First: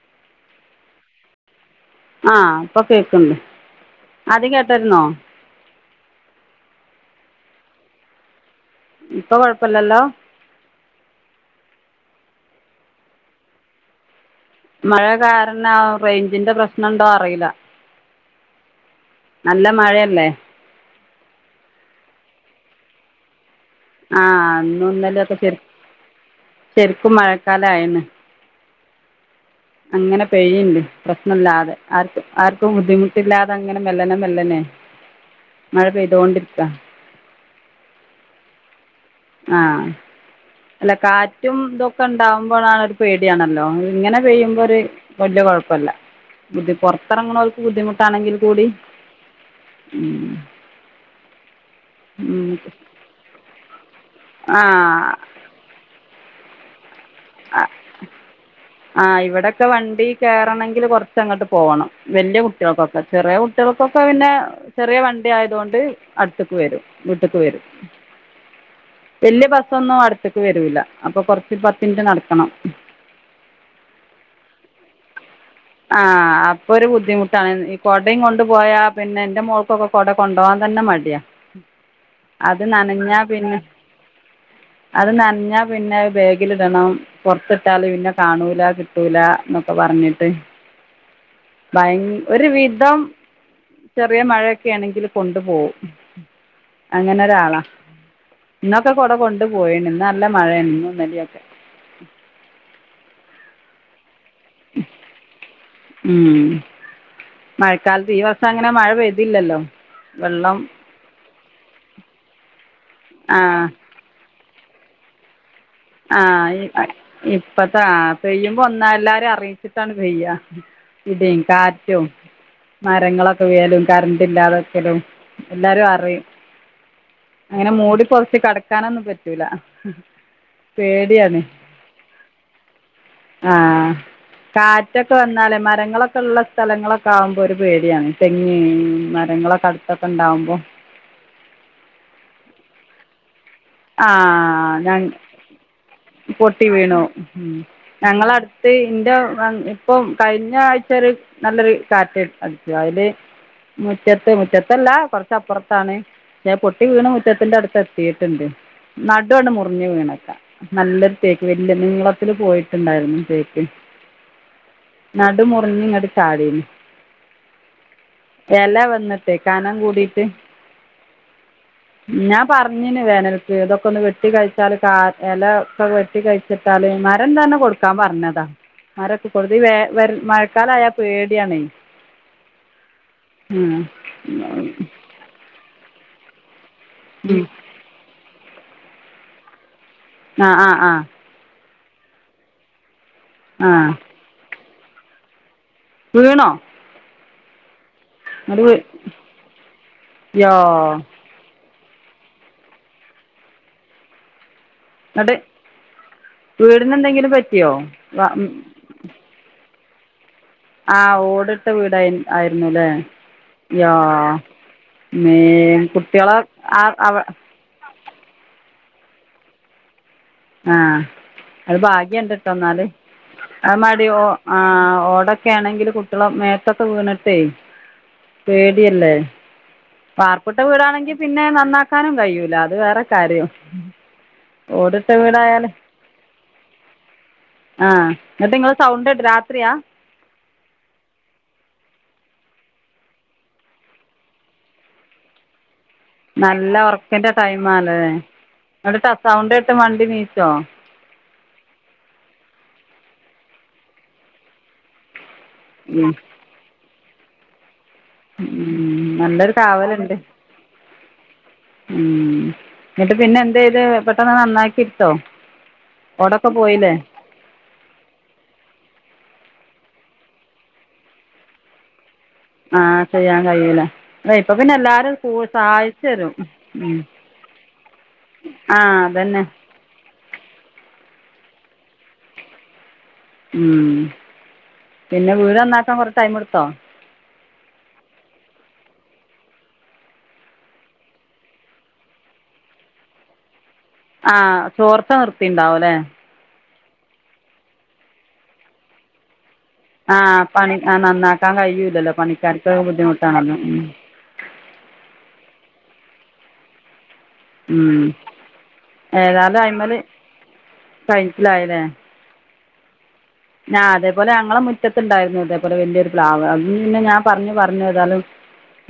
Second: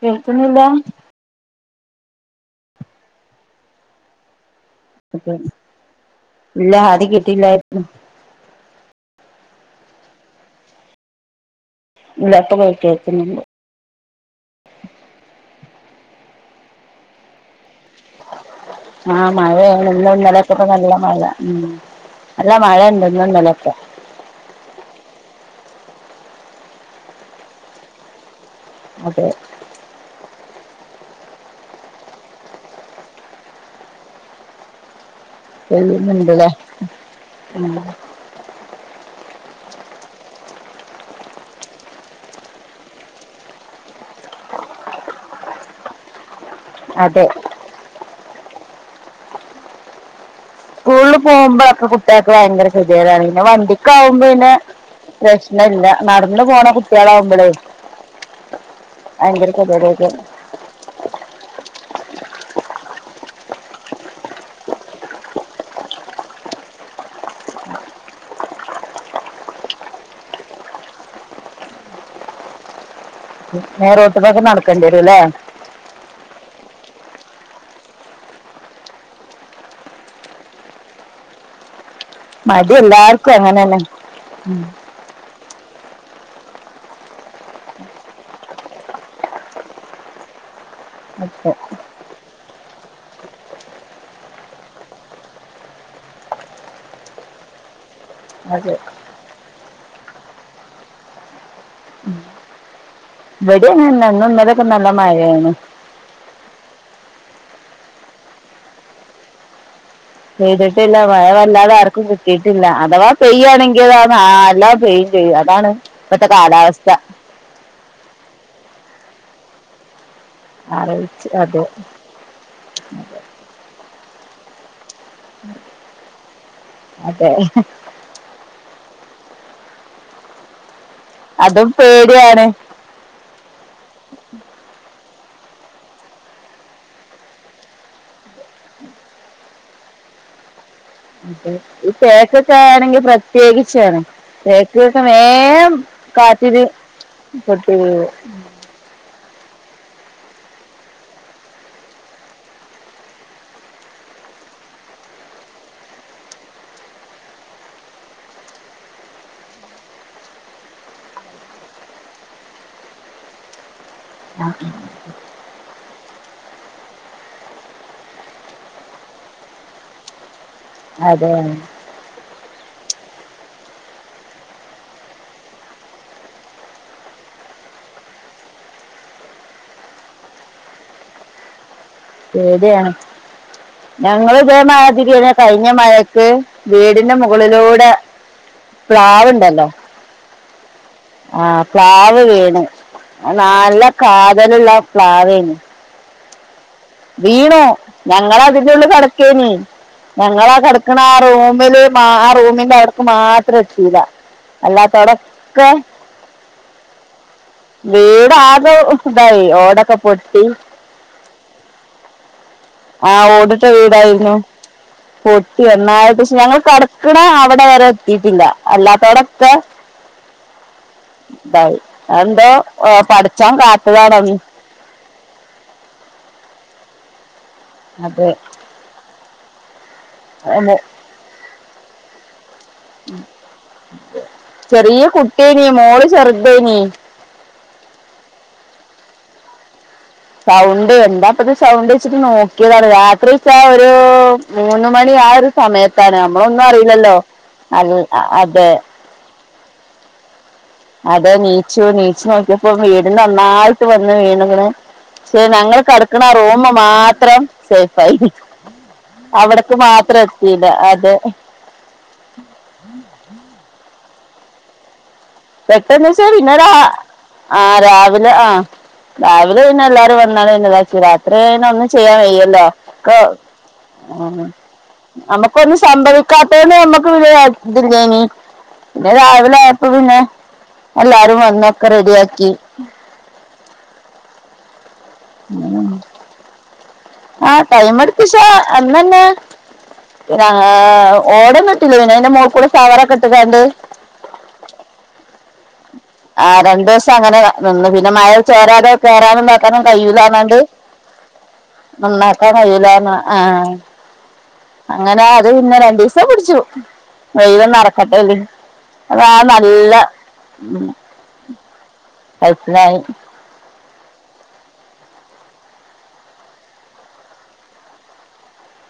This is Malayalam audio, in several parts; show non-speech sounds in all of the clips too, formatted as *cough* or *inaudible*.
കേൾക്കുന്നില്ല ആഹ് ഇപ്പൊ കേൾക്കണ്ട് ആദ്യം കേട്ടരുന്നോ ഇല്ല ആദ്യം കിട്ടിയില്ലായിരുന്നു ഇപ്പൊ കൊഴപ്പില്ലല്ലോ ഇല്ലപ്പൊ *unintelligible* കേക്കുന്നുണ്ട് മഴ കാരണം റേഞ്ചിന്റെ പ്രശ്നം ഉണ്ടോ അറിയില്ല ആ നല്ല മഴയാണ് ഇന്നും മഴയല്ലേ ഇന്നലെ ഇപ്പക്കെ നല്ല മഴ ഉം നല്ല മഴയ്ണ്ട് ഇന്നും ഇന്നലെക്കെ ആ ഇന്നും ഇന്നലെക്കെ ശരി ശരിക്കും മഴക്കാലായെന്ന് അതെ അങ്ങനെ പെയ്ണ്ട് പ്രശ്നല്ലാതെ ആർക്ക് ആർക്കും ബുദ്ധിമുട്ടില്ലാതെ അങ്ങനെ മെല്ലെ നെ മെല്ലെനെ ചെയ്ന്ന്ണ്ട് ടെ ആ ആഹ് അല്ല കാറ്റും ഇതൊക്കെ ഉണ്ടാവുമ്പോഴാണ് ഒരു പേടിയാണല്ലോ ഇങ്ങനെ പെയ്യുമ്പോ ഒര് വല്ലകുഴപ്പല്ല ഇത് അതെ പുറത്തിറങ്ങുന്നവർക്ക് ബുദ്ധിമുട്ടാണെങ്കി കൂടി ഉം സ്കൂളിൽ പോകുമ്പോ കുട്ടികൾക്ക് ഭയങ്കര ഉം ശല്യമാണ് പിന്നെ വണ്ടിക്ക ആകുമ്പോ പിന്നെ ആ പ്രശ് ഇല്ല ഇല്ല നടന്ന പോണ കുട്ടിയള ആഹ് ആഹ് ഭയങ്കര ഇവിടെക്കെ വണ്ടി ഗതികേടായിരിക്കും കേറണമെങ്കി കൊറച്ച് ച്ച് അങ്ങോട്ട് പോവണം വലിയ കുട്ടികൾക്കൊക്കെ ചെറിയ കുട്ടിയ ൾക്കൊക്കെ പിന്നെ ചെറിയ വണ്ടി ആയതൊണ്ട് അടുത്തക്ക് വരും വീട്ടക്ക് വരും. വല്യ ബസൊന്നും അടുത്ക്ക് വരൂല്ല അപ്പൊ കൊറച്ച് പത്ത് മിനിറ്റ് നടക്കണം. നേരെ റോട്ട്മക്ക് നടക്കേണ്ടി വരും ല്ലേ ആഹ് അപ്പൊ ഒരു ബുദ്ധിമുട്ടാണ് ഈ കൊടയും കൊണ്ടു പോയ പിന്നെ എന്റെ മോൾക്കൊക്കെ കൊട കൊണ്ടുവാൻ തന്നെ മടിയാ മടി എല്ലാർക്കും അങ്ങനെന്നെ അത് നനഞ്ഞാ പിന്നെ ബേഗിലിടണം പുറത്തിട്ടാല് പിന്നെ കാണൂല കിട്ടൂല എന്നൊക്കെ പറഞ്ഞിട്ട് അതെ ഭയ ഒരു വിധം ചെറിയ മഴയൊക്കെ ആണെങ്കിൽ കൊണ്ടുപോവും. അങ്ങനെ ഒരാളാ അതെ ഇന്നൊക്കെ കൊട കൊണ്ട് പോയി ന്ന് നല്ല മഴയണ്ട് ഇന്നു ഇന്നലെയൊക്കെ ഇവടിം അങ്ങനെന്നെ ഇന്നും ഇന്നലൊക്കെ നല്ല മഴയാണ് ഉം മഴക്കാലത്ത് ഈ മാസം അങ്ങനെ മഴ പെയ്തില്ലല്ലോ വെള്ളം പെയെയ്തിട്ടില്ല മഴ വല്ലാതെ ആർക്കും കിട്ടിയിട്ടില്ല അഥവാ ആഹ് പെയ്യയാണെങ്കിൽ നല്ല പെയ്യും പെയ്യ് അതാണ് ഇപ്പത്തെ കാലാവസ്ഥ അപ്പ താ പെയ്യുമ്പോ ഒന്നാ എല്ലാരിം അറിയിച്ചിട്ടാണ് പെയ്യ ആലോചിച്ച് ഇടിം അതെ കാറ്റും മരങ്ങളൊ *unintelligible* കറണ്ട്ന്റ് ഇല്ലാതൊക്കെലും എല്ലാരും അറിയും അതെ അങ്ങനെ മൂടി പൊതച്ച് കടക്കാനൊന്നും പറ്റൂല പേ അതും പേടിയാണ് ആഹ് കാറ്റൊക്കെ വന്നാലേ മരങ്ങളൊക്കെ ഉള്ള സ്ഥലങ്ങളൊക്കെ ആവുമ്പോ ഒരു പേടിയാണ് തെങ്ങേ മരങ്ങളൊ അടുത്തൊക്കെ ഉണ്ടാവുമ്പോ അതെ ഈ തേക്കൊക്കെ ആണെങ്കി പ്ര പ്രത്യേകിച്ചാണ് ആഹ് ഞ തേക്കൊക്കെ വേം കാറ്റില് പൊട്ടി പൊട്ടി വീയും ഇപ്പെ ഇന്റെ ഇപ്പം കഴിഞ്ഞ ആഴ്ച ഒരു നല്ലൊരു കാറ്റ് അടിച്ചു അയില് മുറ്റത്ത് മുറ്റത്തല്ല കൊറച്ച് അപ്പുറത്താണ് ഞാൻ പൊട്ടി വീണ് മുറ്റത്തിന്റെ അടുത്ത് എത്തിയിട്ടുണ്ട് നട്ടുവെ അണ്ട് മുറിഞ്ഞു വീണക്ക നല്ലൊരു തേക്ക് വലിയ നീളത്തില് പോയിട്ടുണ്ടായിരുന്നു തേക്ക് ആഹ് നടു മുറിഞ്ഞ് ഇങ്ങട്ട് ചാടീന് എല വന്നിട്ടെ കനം കൂടിട്ട് അതെയോ ഞാൻ പറഞ്ഞ്ന് വേനൽ ഇതൊക്കെ ഒന്ന് വെട്ടി കഴിച്ചാല് കാ ഇല ഒക്കെ വെട്ടി കഴിച്ചിട്ടാല് മരം തന്നെ കൊടുക്കാൻ പറഞ്ഞതാ മരക്കെ കൊടുതി ഈ വെ മഴക്കാലായ പേടിയാണേ ശരിയാണ് ഞങ്ങള് ഇതേ മാതിരി ഇവിടെ കഴിഞ്ഞ മഴ ക്ക് വീടിന്റെ മുകളിലൂടെ പ്ലാവ്ണ്ടല്ലോ ആ ആ ആ ആഹ് പ്ലാവ് വീണ് ആ നാല്ല കാതലുള്ള പ്ലാവേനി വീണോ വീണു ഞങ്ങളെ എന്നിട്ട് അതിന്റെ വീ ഉള്ളില് കടക്കേനി യ്യോ ഞങ്ങളാ കടക്ക്ണ ആ റൂമില് ആ റൂമിന്റെ അവിടക്ക് മാത്രം എത്തില അല്ലാ എന്നിട്ട് ത്തോടൊക്കെ വീടിന് എന്തെങ്കിലും പറ്റിയോ വീടാകെ ക്കെതായി ഓടൊക്കെ പൊട്ടി ആഹ് ഓടിട്ട വീടായി ആയിരുന്നു ല്ലേ ആ ഓടിട്ട യാഹ് വീടായിരുന്നു പൊട്ടി ഒന്നായി പക്ഷെ ഞങ്ങൾ കടക്ക്ണ അവ അവടെ വരെ എത്തിയിട്ടില്ല അല്ലാത്തോടൊക്കെ ആ തായി അത് ആ ഭാഗ്യമുണ്ട് എന്തോ കേട്ടോ പടച്ചോൻ കാത്തതാണ് ഇത് ആഹ് ഓടൊക്കെ ആണെങ്കിൽ കുട്ടികളെ മേത്തൊക്കെ വീണിട്ടേ അതേ പേടിയല്ലേ ഏ, പാവപ്പെട്ട മോ- വീടാണെങ്കി പിന്നെ നന്നാക്കാനും കഴിയൂല ചെറിയ ഓടിട്ട വീടായാൽ കുട്ടിയേനി മോള് ചെറുതേനി ആഹ് ഇന്നട്ട് ഇങ്ങള് സൗണ്ട് കേട്ടത് രാത്രിയാ സൗണ്ട് എന്താപ്പത് സൗണ്ട് വെച്ചിട്ട് നോക്കിയതാണ് രാത്രി വെച്ചാ ഒരു മൂന്ന് മണി ആ ഒരു സമയത്താണ് നമ്മളൊന്നും നല്ല അറിയില്ലല്ലോ ഉറക്കത്തിൻ്റെ അത് ടൈമാണല്ലേ അതെ എന്നിട്ട് സൗണ്ട് കേട്ട് മണ്ടി നീച്ചോ അതെ നീച്ചു നീച്ച് നോക്കിയപ്പോ വീട് നന്നായിട്ട് വന്ന് വീണ്ക്ക്ണ് ക്ഷേ ഞങ്ങള് കടക്ക്ണ ആ റൂമ് മാത്രേ ശ അത് നല്ലൊരു അവിടക്ക് കാവലുണ്ട് മാത്രം എത്തിയില്ല അതെ ഉം എന്നിട്ട് പിന്നെ എന്ത് ചെയ്ത് പെട്ടെന്ന് നന്നാക്കിട്ടോ പെട്ടെന്ന് ച്ചാ ഇന്നലാ ആ രാവിലെ ആഹ് രാവിലെ പിന്നെ എല്ലാവാരും വരുന്നത് എന്നതാച്ചാ രാത്രി പിന്നെ ഒന്നും ചെയ്യാൻ വയ്യ ആഹ് ഇതൊക്കെ ചെയ്യാൻ കഴിയൂല അതെ ഇപ്പൊ പിന്നെ എല്ലാരും കൂ നമ്മുക്ക് ഒന്നും സഹായിച്ചു തരും സംഭവിക്കാത്തന്നെ ഉം നമ്മുക്ക് വി ഇത് ല്ലേനി ആഹ് പിന്നെ അതന്നെ രാവിലെയായപ്പൊ പിന്നെ എല്ലാരും വന്നൊക്കെ റെഡിയാക്കി ഉം പിന്നെ വീട് നന്നാക്കാൻ കുറച്ച് ടൈം എടുത്തോ ആഹ് ടൈ അടുത്തീഷാ അന്നന്നെ ഒരാ ഓടൊന്നുട്ടില്ല അന്റെ മോൾക്കൂടെ സാവറൊക്കെ ഇട്ട് കാണ്ട് ആഹ് ചോർത്ത നിർത്തിയിട്ടുണ്ടാവും അല്ലേ ആ രണ്ടു ദിവസം അങ്ങനെ നിന്നന്ന് പിന്നെ മഴ ചേരാതെ ചേരാതെ ആഹ് പണി ആ നന്നാക്കാൻ കഴിയൂല്ലല്ലോ നന്നാക്കാൻ പണിക്കാർക്ക് ബുദ്ധിമുട്ടാണല്ലോ ഉം അങ്ങനാ അത് പിന്നെ രണ്ടു ദിവസം പിടിച്ചു എല്ലം ഉം നടക്കട്ടെലെ അതാ നല്ല കയിച്ചിലായിലെ കയിച്ചിലായി ഞാ അതേപോലെ അങ്ങളെ മുറ്റത്ത്ണ്ടായിരുന്നു ഇതേപോലെ വല്ല്യൊരു പ്ലാവ് അതും പിന്നെ ഞാൻ പറഞ്ഞ് പറഞ്ഞ് ഏതാലും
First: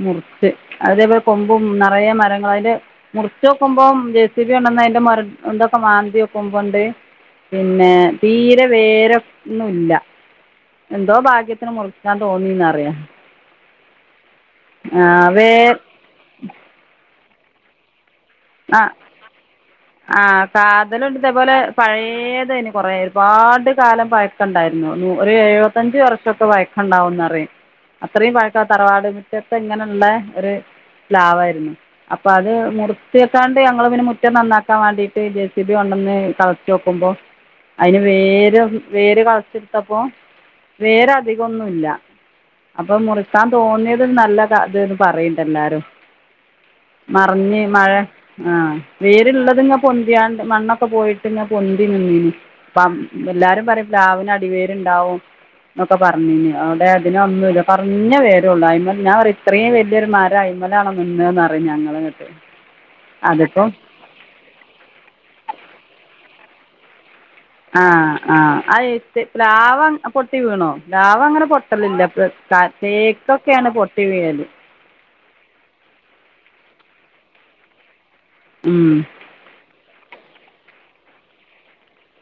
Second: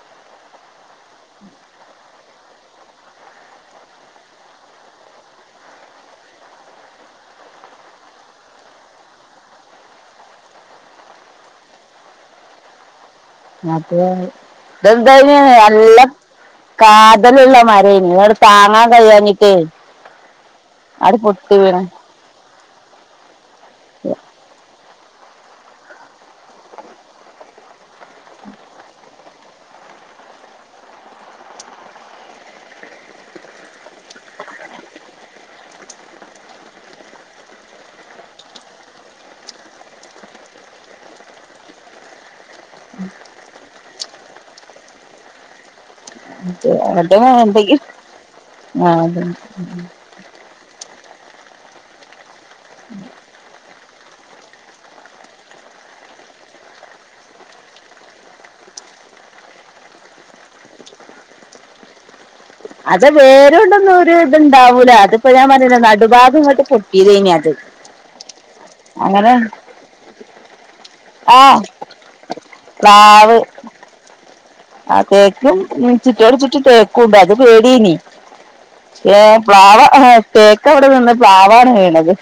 മുർച്ച് അതേപോലെ കൊമ്പും നറയെ മരങ്ങള അതില് മുർച്ച് നോക്കുമ്പോം ജെ സി ബി കൊണ്ടന്ന് അതിന്റെ മൊരാ ഇന്തൊക്കെ മാന്തിയോക്കുമ്പണ്ട് പിന്നെ തീരെ വേരൊ ന്നുല്ല എന്തോ ഭാഗ്യത്തിന് മുറിക്കാൻ തോന്നിന്നറിയ മറ്റെത ഇതെന്തയ് ന് വേ നല്ല കാതല്ള്ള മരെയ്നി താങ്ങാൻ ആ കഴിയാഞ്ഞിട്ടെ അട് പൊട്ടി വീണ് യേതയ്ന് കൊറേ ഒരുപാട് കാലം പഴക്കണ്ടായി ന്നു ഒരെ എഴുവത്തഞ്ചച് വർഷൊക്കെ വയക്കണ്ടാവും ന്നറിയും അത്രീം പഴക്കം ആ തറവാട് മുറ്റത്ത് ഇങ്ങനെള്ള ഒര് പ്ലാവായിരുന്നു അപ്പൊ അത് മുർ ച്ചെ ക്കാണ്ട് ഞങ്ങൾ പിന്നെ മുറ്റം നന്നാക്കാൻ വാണ്ടീറ്റ് ജെ സി ബി കൊണ്ടന്ന് കളച്ചോക്കുമ്പോ അയിന് വേര് വേര് കളച്ച്ട്ത്തപ്പോ വേര അധികൊന്നുല്ല. അപ്പൊ മുറിക്കാൻ തോന്നിയത് നല്ലത അത് ന്ന് പറയ്ണ്ട് എല്ലാരും *unintelligible* ആഹ് വേര് ഇള്ളത്ങ്ങ പൊ ന്തിങ്ങാണ്ട് മണ്ണൊക്കെ പോയിട്ട് ഇങ്ങ പൊന്തി നിന്നീനിം അപ്പ അന്ന് എല്ലാരും പറയും പ്ലാവിന് അടിവോര്ണ്ടാവും ന്നൊക്കെ പറഞ്ഞിനിം അതോണ്ട് ഞ ഇതിന് ഒന്നുല്ല കൊർഞ്ഞെ വോരൊള്ളൂ അയിമ്മെ ഞാൻ പറ ഇത്രീം വല്ല്യൊരുമരായി അയിമലാണോ നിന്നെ പറയും ഞങ്ങള്ന്നട്ട് അത് വേരോണ്ടൊന്നും ഒരു ഇത്ണ്ടാവൂല അതിപ്പോ ഞാൻ പറഞ്ഞിലെ നടുഭാഗം ഇങ്ങട്ട് പൊട്ടിയെതെയ്നി അത് ആഹ് ആഹ് *unintelligible* അങ്ങനെ പ്ലാവ പൊട്ടി വീണോ പ്ലാവ അങ്ങനെ പൊ ആഹ് പൊട്ടലില്ല പ്പ ത പ്ലാവ് തേക്കൊക്കേണ് പൊട്ടി വീയല് ആ തേക്ക് ഉം ചുറ്റൊട് ചുറ്റും തേക്കുംണ്ട് അത് പേടിയെനി ഏഹ് പ്ലാവ് ആഹ് തേക്ക് അവിടെ നിന്ന് പ്ലാവാണ് വീണത്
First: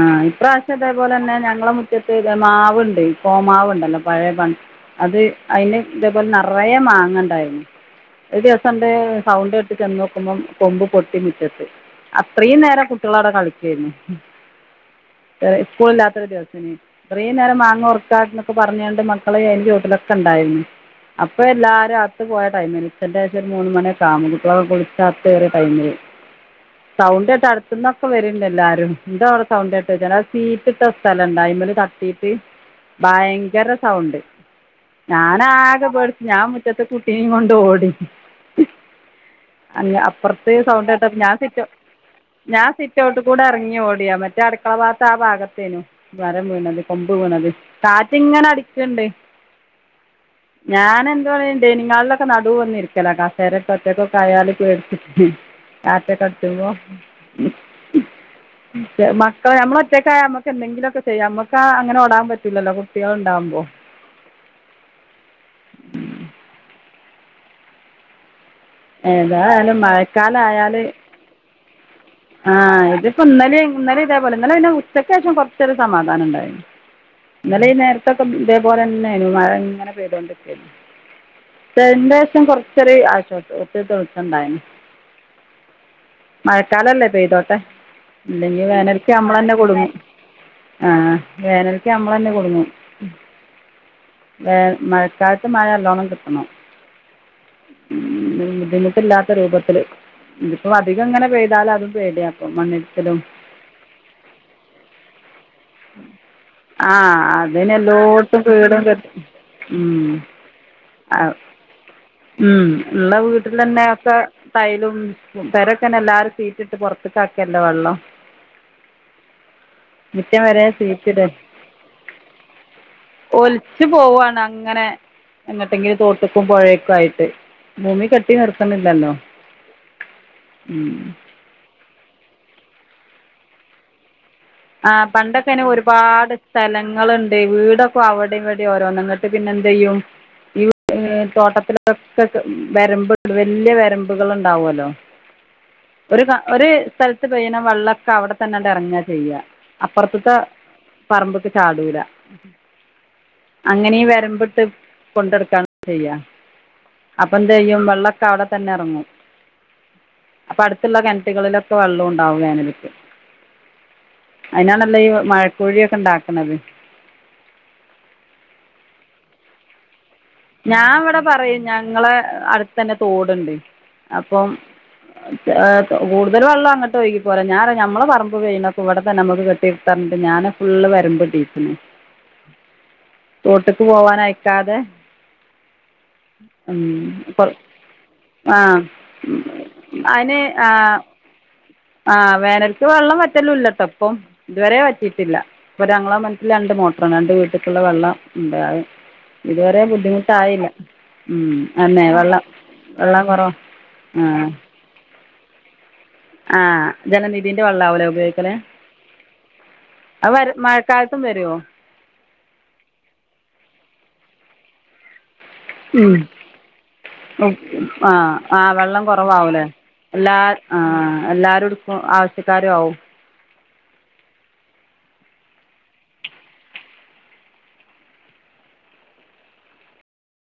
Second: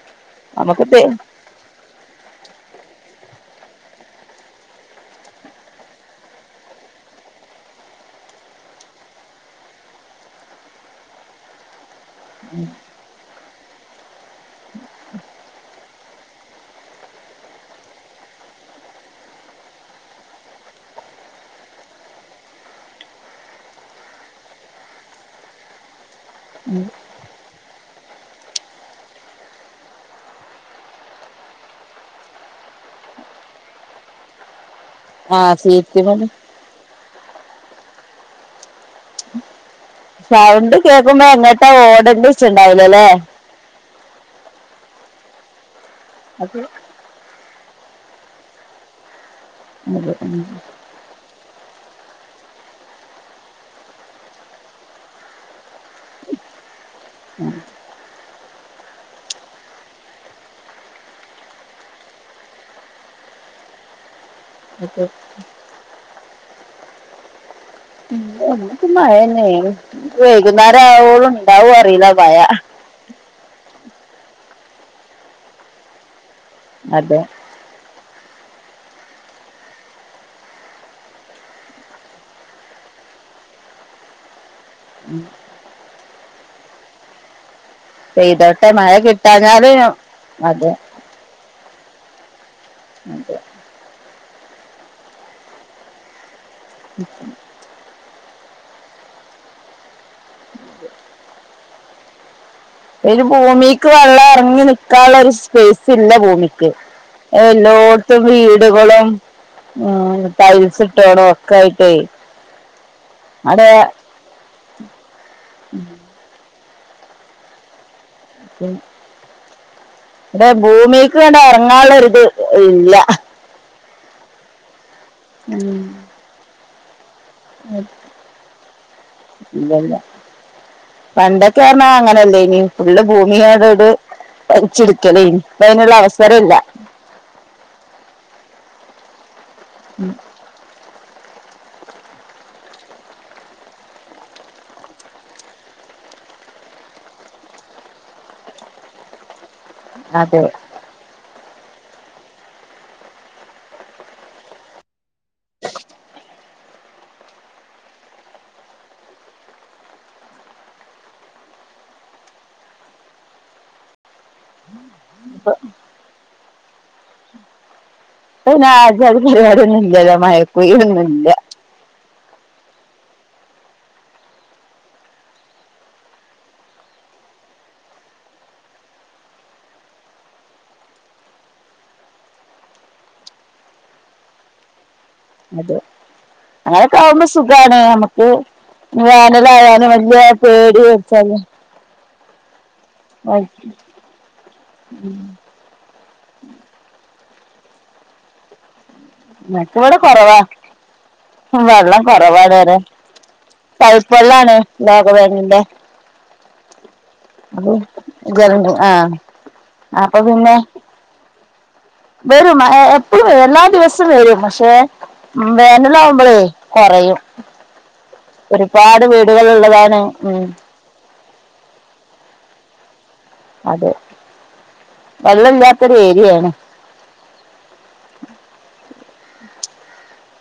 ആഹ് ഇപ്രാവശ്യം നമുക്ക് തേ ഇതേപോലെന്നെ ഞങ്ങളെ മുറ്റത്ത് മാവ്ണ്ട് കോമാവ്ണ്ടല്ലോ പഴെ പ അത് അതിന് ഇതേപോലെ നറയെ മാങ്ങണ്ടായിന്നു ഒര് ദിവസണ്ട് സൗണ്ട് കേട്ട് ചെന്ന് നോക്കുമ്പോം കൊമ്പ് പൊട്ടി മുറ്റത്ത് അത്രീം നേരം കുട്ടികള അവിടെ കളിക്കെയ്ന്നു ഏഹ് സ്കൂൾ ഇല്ലാത്ത ഒരു ദിവസേനി ഇത്രീ നേരം മാങ്ങ ഒർക്കാ എന്നൊക്ക പറഞ്ഞാണ്ട് മക്കള് അതിന്റെ ചൊട്ടിലൊക്കെ ഇണ്ടായിരുന്നു അപ്പൊ എല്ലാരും അകത്ത് പോയ ടൈമെയ്നി ഉച്ചന്റെ ശേഷം ഒരു മൂന്ന് മണിക്കാവുമ്പോ കുട്ടിയാള് കുളിച്ച അകത്ത് കേറിയ ടൈമില് ഉം സൗണ്ട് കേട്ട് അടുത്ത്ന്നൊക്കെ വര്ണ്ട് എല്ലാരും എന്ത സൗണ്ടേട്ട് വെച്ച അത് സീറ്റ് ഇട്ട സ്ഥലണ്ട് അയ്മ്മല് തട്ടീറ്റ് ഭയങ്കര സൗണ്ട് ഞാൻ ആഹ് ആകെ സീറ്റിമ്മല് പേടിച്ച് ഞാൻ മു റ്റത്ത് കുട്ടിനിം കൊണ്ട് ഓടി *inaudible* അല്ല അപ്പർത്ത് സൗണ്ട് കേട്ടപ്പൊ കേക്കുമ്പോ ഞാൻ സിറ്റ് എങ്ങട്ടാ ഞാൻ ഓടണ്ടേച്ച്ണ്ടാവൂലല്ലേ സിറ്റ്ഔട്ട് കൂടെ എറങ്ങി ഓടിയാ മറ്റേ മറ്റേ അടുക്കള ഭാഗത്ത് ആ ഭാഗത്തേനു മരം അത് വീണത് കൊമ്പ് വീണത് കാറ്റ് ഇങ്ങനെ അടിക്ക്ണ്ട് *unintelligible* ഞാൻ എന്തുവാ ഡെയിനിങ് ഹാളിലൊക്കെ നടുൽ വന്നിരിക്കല കസേരട്ട് ഒറ്റക്കൊക്കെ ആയാൽ പേടിച്ചിട്ട് കാറ്റൊക്കെ അട്ച്ചുമ്പോ ഉം മക്കൾ നമ്മള് ഒറ്റക്കായ നമ്മക്ക് എന്തെങ്കിലുമൊക്കെ ചെയ്യാം നമ്മക്ക് ആ അങ്ങനെഓടാൻ പറ്റൂലല്ലോ കുട്ടികൾ ഉണ്ടാവുമ്പോ അതെ ഉം ഇവിടൊക്കെ മഴന്നെ ആണ് ഏതായാലും മഴക്കാലമായാൽ വൈകുന്നേരം ആവോളം ഉണ്ടാവൊ അറിയില്ല മഴ ആഹ് ഇതിപ്പോ ഇന്നലെ ഇന്നലെ ഇതേപോലെ ഇന്നലെ പിന്നെ ഉച്ചക്ക് ശേഷം കുറച്ചൊരു സമാധാനം ഇണ്ടായിരുന്നു അതെ ഇന്നലെ ഈ നേരത്തൊക്കെ ഇതേപോലെ തന്നെയ്ഞ്ഞു മഴ ഇങ്ങനെ പെയ്തോണ്ട്ക്കെയ്നു ദേശം കുറച്ചൊരു ആശ്വാസം കൊറച്ചൊരു തെളിച്ചണ്ടായ്നു ഉം മഴക്കാലല്ലേ പെയ്തോട്ടെ ഇല്ലെങ്കി പെയ്തോട്ടെ മഴ വേനൽക്ക് നമ്മള് തന്നെ കിട്ടാഞ്ഞാല് കുടുങ്ങും അതെ ആഹ് വേനൽക്ക് നമ്മൾ തന്നെ കുടുങ്ങും അതെ വേമഴക്കാലത്ത് മഴനല്ലോണം കിട്ടണം ഉം ഉം ബുദ്ധിമുട്ടില്ലാത്ത രൂപത്തില് ഇതിപ്പോ അധികം ഇങ്ങനെ പെയ്- താൽ അതും പേടിയാപ്പോ മണ്ണി അയ്ന് ഭൂമിക്ക് വെള്ളം എറങ്ങി നിക്കാനുള്ള ഒരു സ് പേസ് ഇല്ല ഭൂമിക്ക് ആ അതിന് എല്ലോട്ത്തും എല്ലായിടത്തും വീടും വീടുകളും കെട്ടി ആഹ് ടൈൽസ് ആ ഇട്ടോടൊക്കെ ആയിട്ടേ അതെ തൈലും പെരക്കെങ്ങനെ എല്ലാരും സീറ്റിട്ട് പുറത്ത്ക്ക് ആക്കല്ലേ വെള്ളം മുറ്റം ഇവിടെ വരെ ഷീറ്റിട് ഭൂമിക്ക്ങ്ങട്ട് ഇറങ്ങാനുള്ളൊരിത് ഇല്ല ഒലിച്ചു പോവാണ് അങ്ങനെ എങ്ങോട്ടെങ്കിലും തോട്ട്ക്കും പൊഴേക്കും ആയിട്ട് ഭൂമി കെട്ടി നിർത്ത്ണ്ല്ലല്ലോ ഉം കാരണം അങ്ങനെയല്ലേയ്ന് ഫുള്ള് ഭൂമിയായതോണ്ട് വരിച്ചിടുക്കലേയ്ന് പ്പൊ അതിനുള്ള അവസരം ഇല്ല ങ്ങളുണ്ട് വീടക്കെ അവിടിം ഇവിടിം ഓരോന്ന്ന്നട്ട് പിന്നെ എന്ത്‌ ചെയ്യും തോട്ടത്തിലൊക്കെ വരമ്പ് വലിയ വരമ്പുകൾ ഉണ്ടാവോല്ലോ ഒരു ഒരു സ്ഥലത്ത് പെയ്യ്ണ വെള്ളക്കെ അവിടെ തന്നെ എറങ്ങ ചെയ്യ അപ്പറത്ത്ത്തെ അതെ ഇപ്പൊ പറമ്പ്ക്ക്‌ ചാടൂല അങ്ങനെ വരബ്ട്ട് കൊണ്ടടുക്കാൻ ചെയ്യ അപ്പൊ എന്ത്‌യ്യും വെള്ളൊക്കെ അവിടെ തന്നെ ഇറങ്ങും അപ്പൊ അടുത്തുള്ള കിണറ്റുകളിലൊക്കെ വെള്ളം ഉണ്ടാവും വേനൽക് അതിനാണല്ല ഈ മഴക്കുഴിയൊക്കെ ഉണ്ടാക്കുന്നത് ഇപ്പ പിന്നെ അഞ്ചാതി പരിപാടിയൊന്നും ഇല്ല്യല്ലെ ഞാൻ ഇവിടെ പറയും ഞങ്ങളെ അടുത്ത തന്നെ തോടുണ്ട് അപ്പം കൂടുൽ വെള്ളം അങ്ങട്ട്ഒഴി പോരാ ഞറ ഞമ്മള പറമ്പ് വഴണ ഇവിടെ തന്നെ നമുക്ക് ഞാന് ഫുള്ള് വരുമ്പോടീച്ച്ണ് തോട്ട്ക്ക് പോവാൻ അയക്കാതെ അതെ അങ്ങനൊക്കെ ആവുമ്പോ സുഖാണ് നമ്മുക്ക് ആ വേനലായാലും വല്യ പേടിയും അതിന് ചില ആഹ് വേനൽക്ക് വെള്ളം വറ്റലില്ലട്ടൊപ്പം ഇതുവരെ വറ്റിട്ടില്ല ഇപ്പൊ ഞങ്ങളെ കിണറ്റ്ല് രണ്ട് മോട്ടറാണ്. രണ്ട് വീട്ട്ക്ക്ള്ള വെള്ളം ഇണ്ട് അത് ഇതുവരെ... ഇവിടെ കുറവാ ബുദ്ധിമുട്ടായില്ല. ഉം, അന്നെ വെള്ളം കുറവാണ് വരെ വെള്ളം കൊറവ. *unintelligible* വേറെന്തെ? ആഹ്. ജലനിധിന്റെ വെള്ളാവുലേ ഉപയോഗിക്കല്? ജലനി ആ അപ്പൊ അത് പിന്നെ മഴക്കാലത്തും വരോ? വരും. എപ്പോഴും വരും, എല്ലാ ദിവസവും വരും... പക്ഷെ? വേനല് ആകുമ്പോളേ ഉം കുറയും. ആഹ് ആഹ് വെള്ളം ഒരുപാട് വീടുകള് കുറവാവൂലേ ഉള്ളതാണ്. എല്ലാ ഉം ആഹ് എല്ലരുടുക്കും. ആവശ്യക്കാരു ആവും. അതെ, വെള്ളമില്ലാത്തൊരു ഏരിയയാണ്.